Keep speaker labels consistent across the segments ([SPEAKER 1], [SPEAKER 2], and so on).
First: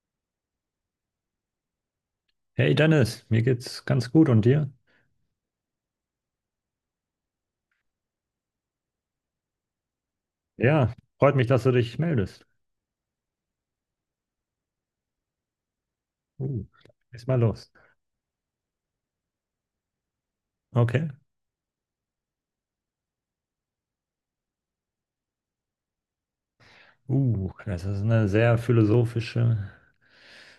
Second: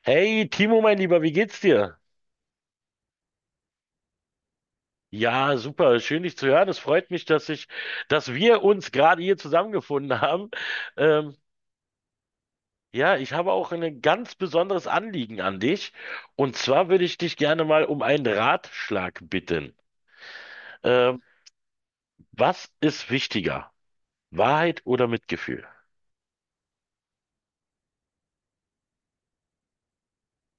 [SPEAKER 1] Hey Timo, mein Lieber, wie geht's dir?
[SPEAKER 2] Hey Dennis, mir geht's ganz gut und dir?
[SPEAKER 1] Ja, super, schön dich zu hören. Es freut mich, dass wir uns gerade hier zusammengefunden haben.
[SPEAKER 2] Ja, freut
[SPEAKER 1] Ähm,
[SPEAKER 2] mich, dass du dich meldest.
[SPEAKER 1] ja, ich habe auch ein ganz besonderes Anliegen an dich. Und
[SPEAKER 2] Uh,
[SPEAKER 1] zwar würde ich
[SPEAKER 2] Ist
[SPEAKER 1] dich
[SPEAKER 2] mal
[SPEAKER 1] gerne
[SPEAKER 2] los.
[SPEAKER 1] mal um einen Ratschlag bitten.
[SPEAKER 2] Okay.
[SPEAKER 1] Ähm, was ist wichtiger? Wahrheit oder Mitgefühl?
[SPEAKER 2] Das ist eine sehr philosophische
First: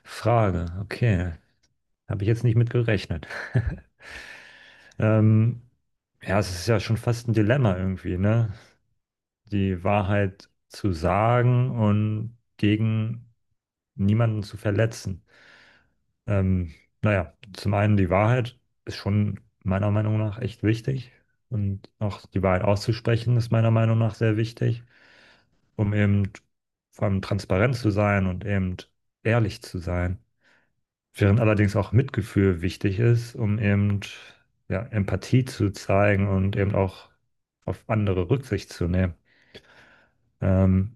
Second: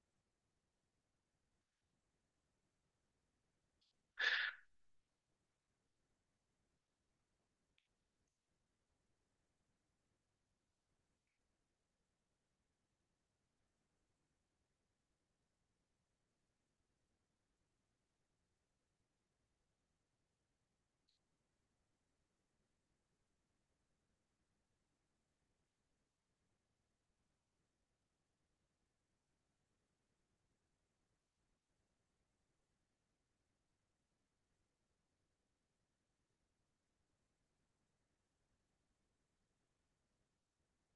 [SPEAKER 2] Frage. Okay, habe ich jetzt nicht mit gerechnet. Ähm, ja, es ist ja schon fast ein Dilemma irgendwie, ne? Die Wahrheit zu sagen und gegen niemanden zu verletzen. Ähm, naja, zum einen die Wahrheit ist schon meiner Meinung nach echt wichtig und auch die Wahrheit auszusprechen ist meiner Meinung nach sehr wichtig, um eben vor allem transparent zu sein und eben ehrlich zu sein. Während allerdings auch Mitgefühl wichtig ist, um eben ja, Empathie zu zeigen und eben auch auf andere Rücksicht zu nehmen. Ähm,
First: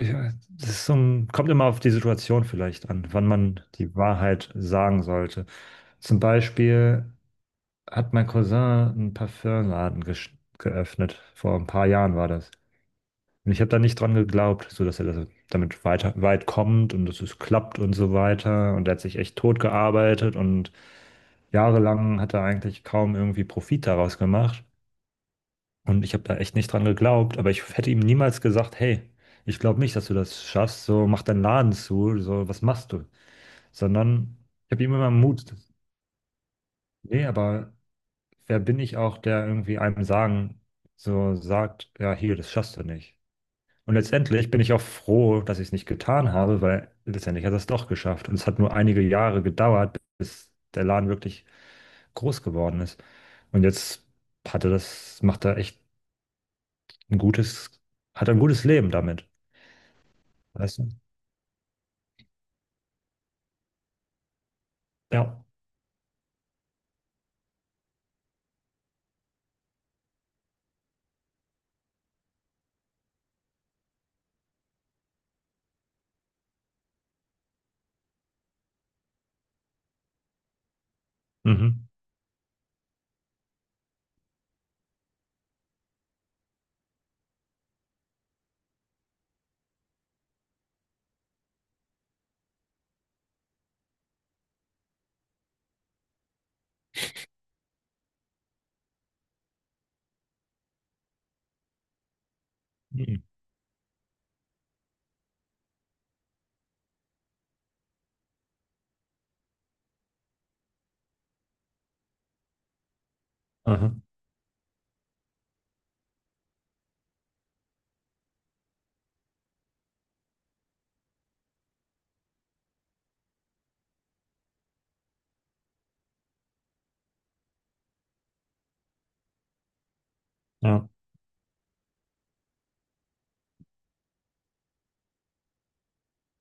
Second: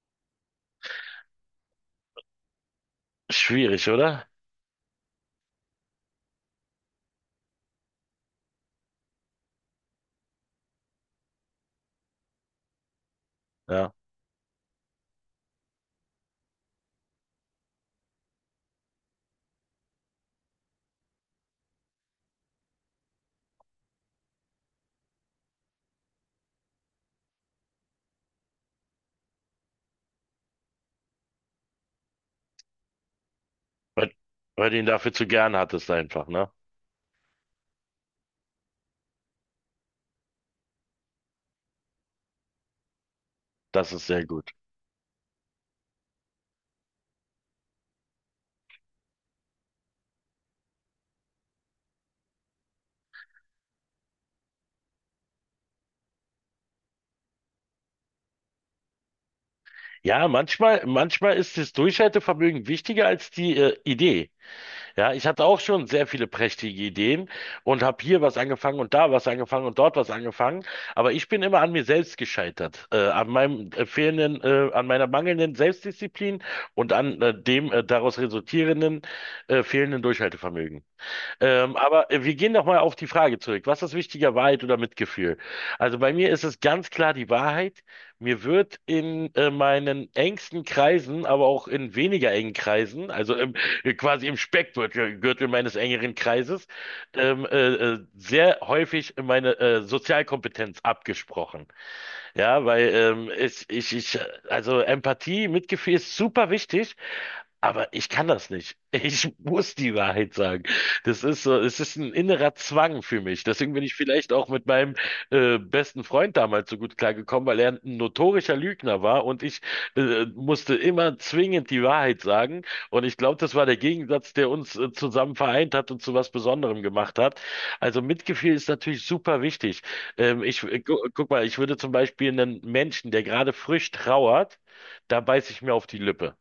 [SPEAKER 2] ja, das ist so ein, kommt immer auf die Situation vielleicht an, wann man
[SPEAKER 1] Schwierig,
[SPEAKER 2] die
[SPEAKER 1] oder?
[SPEAKER 2] Wahrheit sagen sollte. Zum Beispiel hat mein Cousin einen Parfümladen geöffnet. Vor ein paar Jahren war das. Und ich habe da
[SPEAKER 1] Ja.
[SPEAKER 2] nicht dran geglaubt, so dass er damit weit kommt und dass es klappt und so weiter. Und er hat sich echt tot gearbeitet und jahrelang hat er eigentlich kaum irgendwie Profit daraus gemacht. Und ich habe da echt nicht dran geglaubt, aber ich hätte ihm niemals gesagt, hey, ich glaube nicht, dass du das schaffst, so mach deinen Laden zu, so was machst du?
[SPEAKER 1] Weil,
[SPEAKER 2] Sondern
[SPEAKER 1] weil
[SPEAKER 2] ich
[SPEAKER 1] du
[SPEAKER 2] habe
[SPEAKER 1] ihn
[SPEAKER 2] ihm
[SPEAKER 1] dafür
[SPEAKER 2] immer
[SPEAKER 1] zu
[SPEAKER 2] Mut.
[SPEAKER 1] gern hattest einfach, ne?
[SPEAKER 2] Nee, aber wer bin ich auch, der irgendwie einem sagen, so sagt, ja, hier, das schaffst du nicht.
[SPEAKER 1] Das
[SPEAKER 2] Und
[SPEAKER 1] ist sehr
[SPEAKER 2] letztendlich
[SPEAKER 1] gut.
[SPEAKER 2] bin ich auch froh, dass ich es nicht getan habe, weil letztendlich hat er es doch geschafft. Und es hat nur einige Jahre gedauert, bis der Laden wirklich groß geworden ist. Und jetzt macht er echt ein gutes, hat er ein gutes Leben damit.
[SPEAKER 1] Ja,
[SPEAKER 2] Weißt
[SPEAKER 1] manchmal,
[SPEAKER 2] du?
[SPEAKER 1] manchmal ist das Durchhaltevermögen wichtiger als die, Idee. Ja, ich
[SPEAKER 2] Ja.
[SPEAKER 1] hatte auch schon sehr viele prächtige Ideen und habe hier was angefangen und da was angefangen und dort was angefangen. Aber ich bin immer an mir selbst gescheitert, an meinem fehlenden, an meiner mangelnden Selbstdisziplin und an dem daraus resultierenden fehlenden Durchhaltevermögen.
[SPEAKER 2] Mhm.
[SPEAKER 1] Aber wir gehen nochmal auf die Frage zurück. Was ist wichtiger, Wahrheit oder Mitgefühl? Also bei mir ist es ganz klar die Wahrheit. Mir wird in meinen engsten Kreisen, aber auch in weniger engen Kreisen, also quasi im Speckgürtel Gürtel meines engeren Kreises, ähm, äh, sehr häufig meine Sozialkompetenz abgesprochen. Ja, weil
[SPEAKER 2] Mhm.
[SPEAKER 1] also Empathie, Mitgefühl ist super wichtig, aber ich kann das nicht. Ich muss die Wahrheit sagen. Das ist so, es ist ein innerer Zwang für mich. Deswegen bin
[SPEAKER 2] Aha.
[SPEAKER 1] ich vielleicht auch mit meinem besten Freund damals so gut klargekommen, weil er ein notorischer Lügner war und ich musste immer zwingend die Wahrheit sagen. Und ich glaube, das war der Gegensatz, der uns zusammen vereint hat und zu was Besonderem gemacht hat. Also Mitgefühl ist natürlich super wichtig. Ich,
[SPEAKER 2] Ja.
[SPEAKER 1] gu guck mal, ich würde zum Beispiel einen Menschen, der gerade frisch trauert, da beiße ich mir auf die Lippe.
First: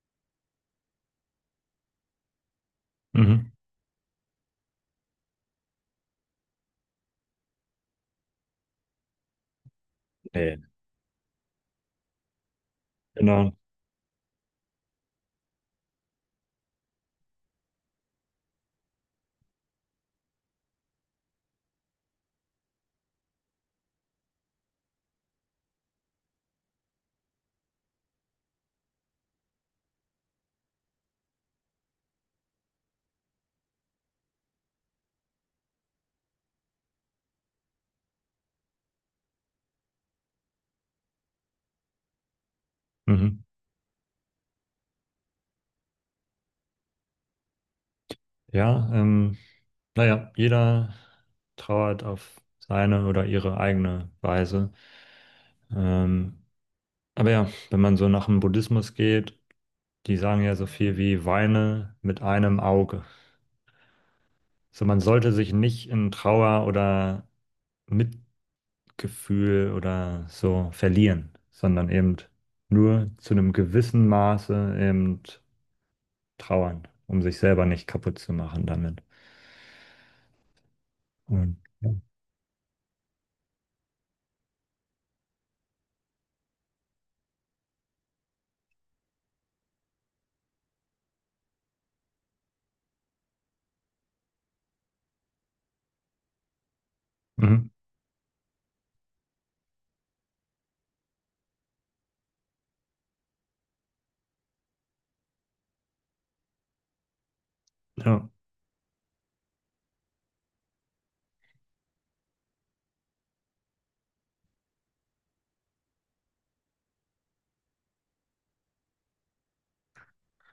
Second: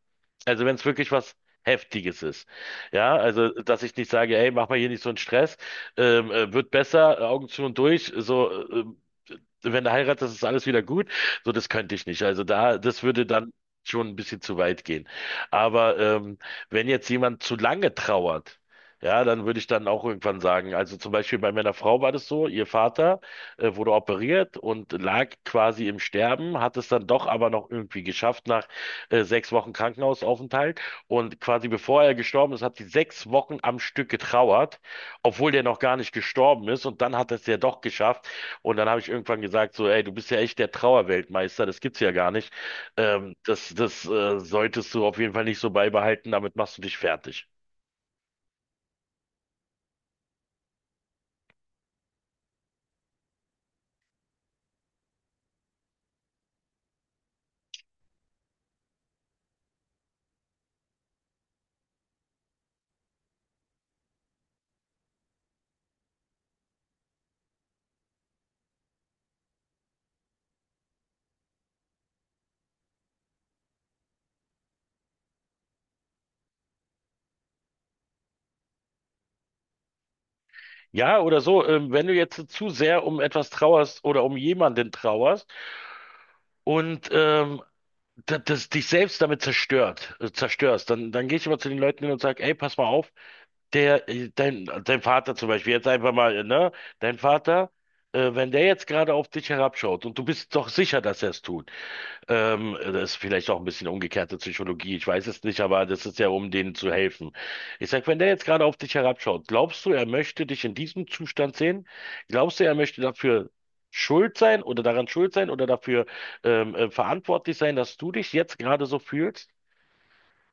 [SPEAKER 1] Also wenn es wirklich was Heftiges ist. Ja, also
[SPEAKER 2] Mhm.
[SPEAKER 1] dass ich nicht sage, ey, mach mal hier nicht so einen Stress, wird besser, Augen zu und durch, so wenn du heiratest, ist
[SPEAKER 2] Nee.
[SPEAKER 1] alles wieder gut. So, das könnte ich nicht. Also da, das würde dann
[SPEAKER 2] Genau.
[SPEAKER 1] schon ein bisschen zu weit gehen. Aber wenn jetzt jemand zu lange trauert, ja, dann würde ich dann auch irgendwann sagen, also zum Beispiel bei meiner Frau war das so, ihr Vater wurde operiert und lag quasi im Sterben, hat es dann doch aber noch irgendwie geschafft nach sechs Wochen Krankenhausaufenthalt. Und quasi bevor er gestorben ist, hat sie sechs Wochen am Stück getrauert, obwohl der noch gar nicht gestorben ist. Und dann hat es ja doch geschafft, und dann habe ich irgendwann gesagt, so, ey, du bist ja echt der Trauerweltmeister, das gibt's ja gar nicht.
[SPEAKER 2] Mhm.
[SPEAKER 1] Das das solltest du auf jeden Fall nicht so beibehalten, damit machst du dich fertig.
[SPEAKER 2] Ja, naja, jeder trauert auf seine oder ihre eigene Weise. Ähm, aber ja, wenn man so nach dem Buddhismus geht, die sagen ja so viel wie weine mit einem Auge. So, man sollte sich nicht in Trauer oder Mitgefühl oder so verlieren, sondern eben nur zu einem gewissen Maße eben trauern, um sich selber nicht kaputt zu machen damit.
[SPEAKER 1] Ja, oder
[SPEAKER 2] Und
[SPEAKER 1] so,
[SPEAKER 2] ja,
[SPEAKER 1] wenn du jetzt zu sehr um etwas trauerst oder um jemanden trauerst und das dich selbst damit zerstört, zerstörst, dann, dann gehe ich immer zu den Leuten hin und sage, ey, pass mal auf, dein Vater zum Beispiel, jetzt einfach mal, ne, dein
[SPEAKER 2] mhm.
[SPEAKER 1] Vater, wenn der jetzt gerade auf dich herabschaut und du bist doch sicher, dass er es tut. Das ist vielleicht auch ein bisschen umgekehrte Psychologie, ich weiß es nicht, aber das ist ja, um denen zu helfen. Ich sag, wenn der
[SPEAKER 2] Ja,
[SPEAKER 1] jetzt gerade auf dich herabschaut, glaubst du, er möchte dich in diesem Zustand sehen? Glaubst du, er möchte dafür schuld sein oder daran schuld sein oder dafür verantwortlich sein, dass du dich jetzt gerade so fühlst?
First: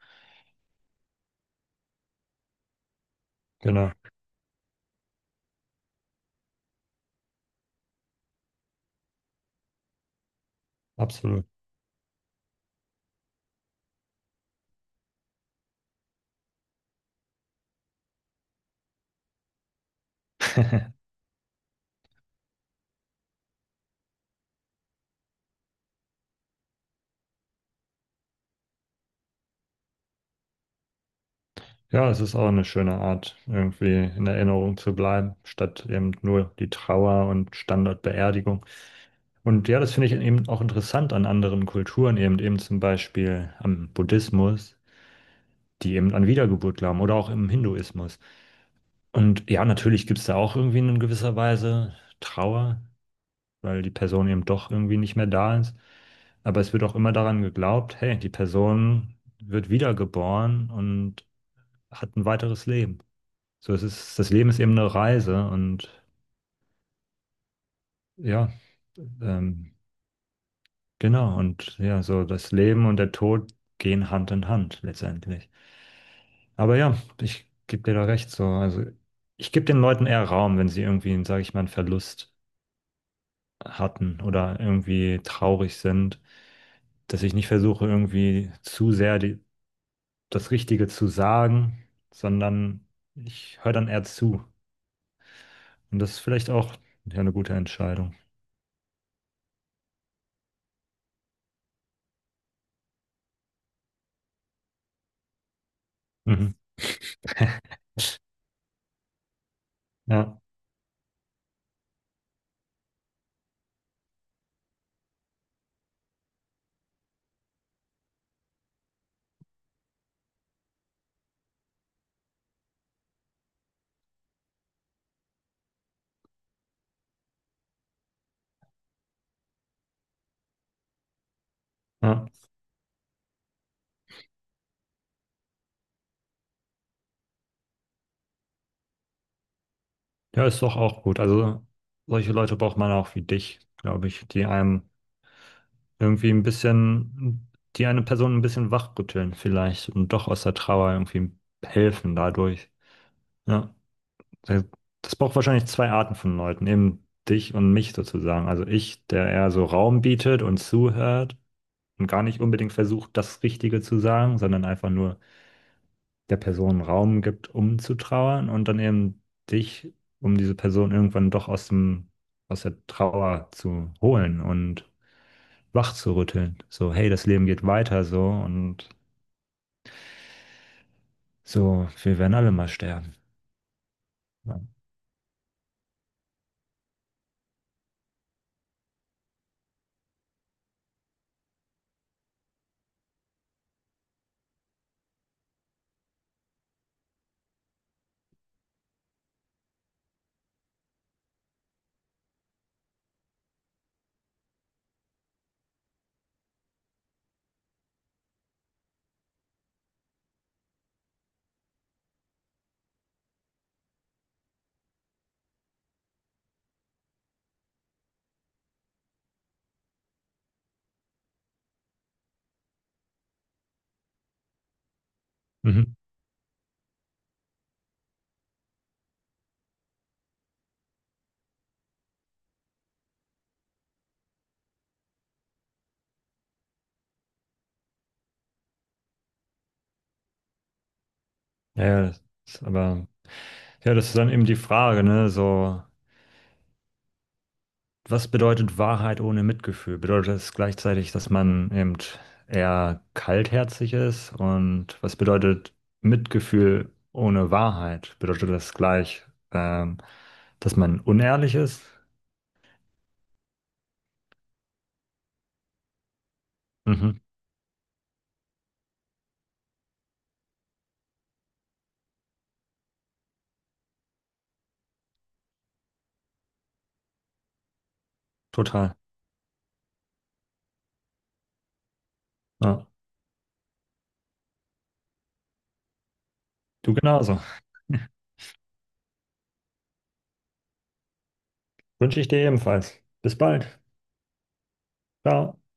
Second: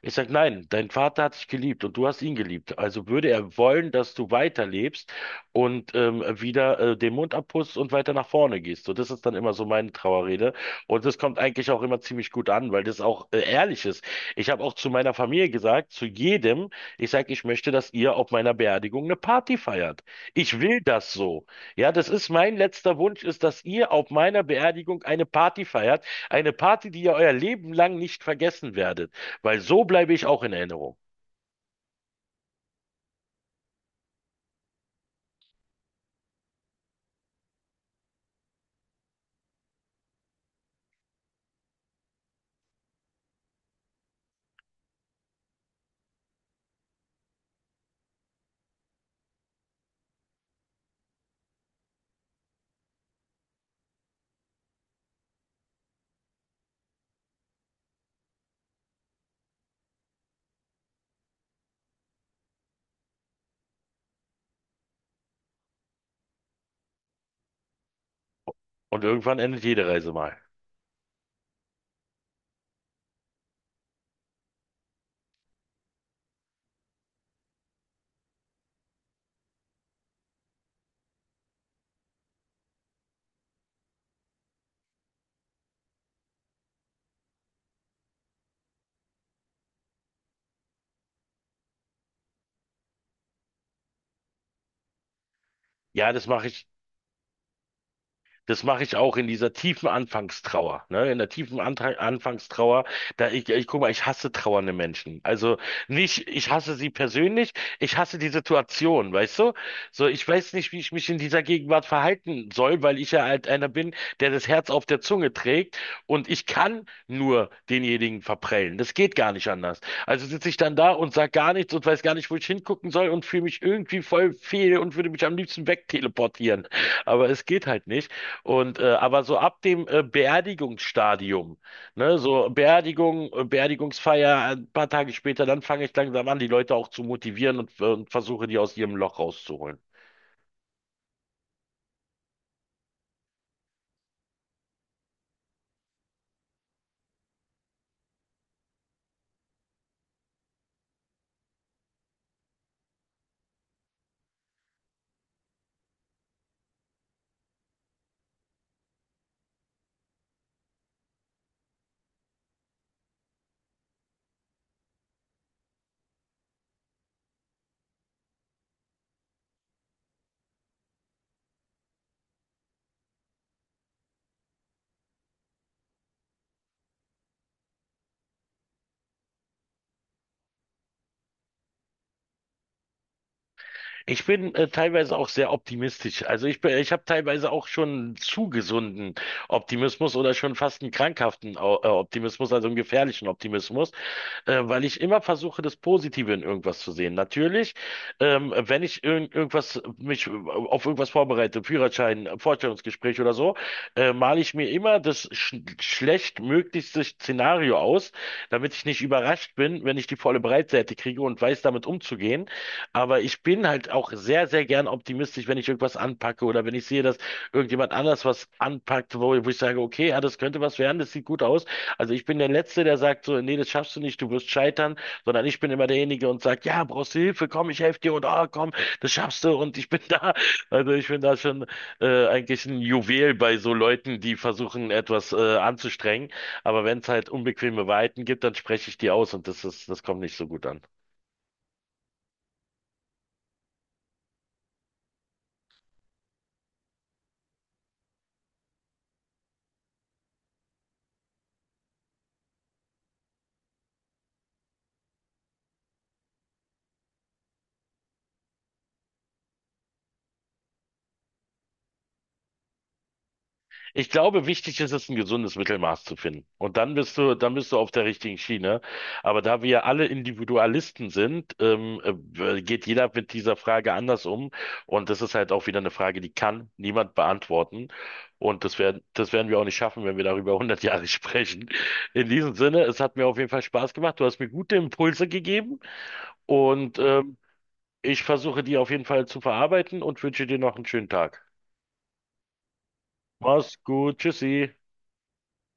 [SPEAKER 1] Ich sage nein, dein Vater hat dich geliebt und du hast ihn geliebt. Also würde er wollen,
[SPEAKER 2] genau,
[SPEAKER 1] dass du weiterlebst und wieder den Mund abpustest und weiter nach vorne gehst. So, das ist dann immer so meine Trauerrede. Und das kommt
[SPEAKER 2] absolut.
[SPEAKER 1] eigentlich auch immer ziemlich gut an, weil das auch ehrlich ist. Ich habe auch zu meiner Familie gesagt, zu jedem, ich sage, ich möchte, dass ihr auf meiner Beerdigung eine Party feiert. Ich will das so. Ja, das ist mein letzter Wunsch, ist, dass ihr auf meiner Beerdigung eine Party feiert. Eine Party, die ihr euer Leben lang nicht vergessen werdet. Weil so bleibe ich auch in Erinnerung.
[SPEAKER 2] Ja, es ist auch eine schöne Art, irgendwie in Erinnerung zu bleiben, statt eben nur die Trauer und Standardbeerdigung. Und ja, das finde ich eben auch interessant an anderen Kulturen, eben eben zum Beispiel am Buddhismus, die eben an Wiedergeburt glauben oder auch im Hinduismus. Und ja, natürlich gibt es da auch irgendwie in gewisser Weise Trauer, weil die Person eben doch irgendwie nicht mehr da ist. Aber es wird auch immer daran geglaubt, hey, die Person wird wiedergeboren und hat ein weiteres Leben. So, es ist, das Leben ist eben eine Reise und ja,
[SPEAKER 1] Und irgendwann endet
[SPEAKER 2] ähm,
[SPEAKER 1] jede Reise mal.
[SPEAKER 2] genau, und ja, so das Leben und der Tod gehen Hand in Hand letztendlich. Aber ja, ich gebe dir da recht, so, also ich gebe den Leuten eher Raum, wenn sie irgendwie, sage ich mal, einen Verlust hatten oder irgendwie traurig sind, dass ich nicht versuche, irgendwie zu sehr die, das Richtige zu sagen, sondern ich höre dann eher zu. Und das
[SPEAKER 1] Ja,
[SPEAKER 2] ist vielleicht auch ja, eine gute Entscheidung.
[SPEAKER 1] das mache ich auch in dieser tiefen Anfangstrauer, ne? In der tiefen Antra Anfangstrauer, ich guck mal, ich hasse trauernde Menschen. Also nicht, ich
[SPEAKER 2] Mhm.
[SPEAKER 1] hasse sie persönlich, ich hasse die Situation, weißt du? So, ich
[SPEAKER 2] Ja,
[SPEAKER 1] weiß nicht, wie ich mich in dieser Gegenwart verhalten soll, weil ich ja halt einer bin, der das Herz auf der Zunge trägt und ich kann nur denjenigen verprellen. Das geht gar nicht anders. Also sitze ich dann da und sag gar nichts und weiß gar nicht, wo ich hingucken soll und fühle mich irgendwie voll fehl und würde mich am liebsten wegteleportieren. Aber es geht halt nicht. Aber so ab dem Beerdigungsstadium, ne,
[SPEAKER 2] ja.
[SPEAKER 1] so Beerdigungsfeier, ein paar Tage später, dann fange ich langsam an, die Leute auch zu motivieren und versuche die aus ihrem Loch rauszuholen.
[SPEAKER 2] Ja, ist doch auch gut. Also solche Leute braucht man auch wie dich, glaube ich, die einem irgendwie ein bisschen, die eine Person ein bisschen wachrütteln vielleicht und doch aus der Trauer irgendwie helfen dadurch. Ja, das das braucht wahrscheinlich zwei Arten von Leuten, eben dich und mich sozusagen. Also ich, der eher so Raum bietet und zuhört und gar nicht unbedingt versucht, das Richtige zu sagen, sondern einfach nur der Person Raum gibt, um zu trauern und dann eben dich, um diese Person irgendwann doch aus dem, aus der Trauer zu holen und wach zu rütteln. So, hey, das Leben geht weiter so und so, wir werden alle mal sterben.
[SPEAKER 1] Ich bin
[SPEAKER 2] Ja,
[SPEAKER 1] teilweise auch sehr optimistisch. Also ich habe teilweise auch schon zu gesunden Optimismus oder schon fast einen Optimismus, also einen gefährlichen Optimismus, weil ich immer versuche, das Positive in irgendwas zu sehen. Natürlich, wenn irgendwas mich auf irgendwas vorbereite, Führerschein, Vorstellungsgespräch oder so, male ich mir immer das schlechtmöglichste Szenario aus, damit ich nicht überrascht bin, wenn ich die volle Breitseite kriege und weiß, damit umzugehen. Aber ich bin halt auch sehr, sehr gern optimistisch, wenn ich irgendwas anpacke oder wenn ich sehe, dass irgendjemand anders was anpackt, wo ich sage, okay, ja, das könnte was werden, das sieht gut aus. Also ich bin der Letzte, der sagt so, nee, das schaffst du nicht, du wirst scheitern, sondern ich bin immer
[SPEAKER 2] mhm.
[SPEAKER 1] derjenige und sagt, ja, brauchst du Hilfe, komm, ich helfe dir und ah, komm, das schaffst du und ich bin da. Also ich bin da schon eigentlich ein Juwel bei so Leuten, die versuchen, etwas anzustrengen. Aber wenn es halt unbequeme Wahrheiten gibt, dann spreche ich die aus und das ist, das kommt nicht so gut an.
[SPEAKER 2] Ja ja, das ist aber, ja, das ist dann eben die Frage, ne, so, was bedeutet Wahrheit ohne Mitgefühl? Bedeutet es gleichzeitig, dass man eben eher kaltherzig ist? Und was bedeutet Mitgefühl ohne Wahrheit? Bedeutet das gleich, ähm, dass man unehrlich ist?
[SPEAKER 1] Ich glaube, wichtig ist es, ein gesundes Mittelmaß zu finden. Und
[SPEAKER 2] Mhm,
[SPEAKER 1] dann bist du auf der richtigen Schiene. Aber da wir ja alle Individualisten sind, geht jeder mit dieser Frage anders um. Und das ist halt auch wieder eine Frage, die kann niemand beantworten. Und
[SPEAKER 2] total.
[SPEAKER 1] das werden wir auch nicht schaffen, wenn wir darüber 100 Jahre sprechen. In diesem Sinne,
[SPEAKER 2] Ja,
[SPEAKER 1] es hat mir auf jeden Fall Spaß gemacht. Du hast mir gute Impulse gegeben
[SPEAKER 2] du
[SPEAKER 1] und
[SPEAKER 2] genauso.
[SPEAKER 1] ich versuche die auf jeden Fall zu verarbeiten und wünsche dir noch einen schönen Tag.
[SPEAKER 2] Wünsche ich dir ebenfalls. Bis
[SPEAKER 1] Mach's
[SPEAKER 2] bald.
[SPEAKER 1] gut. Tschüssi.
[SPEAKER 2] Ciao.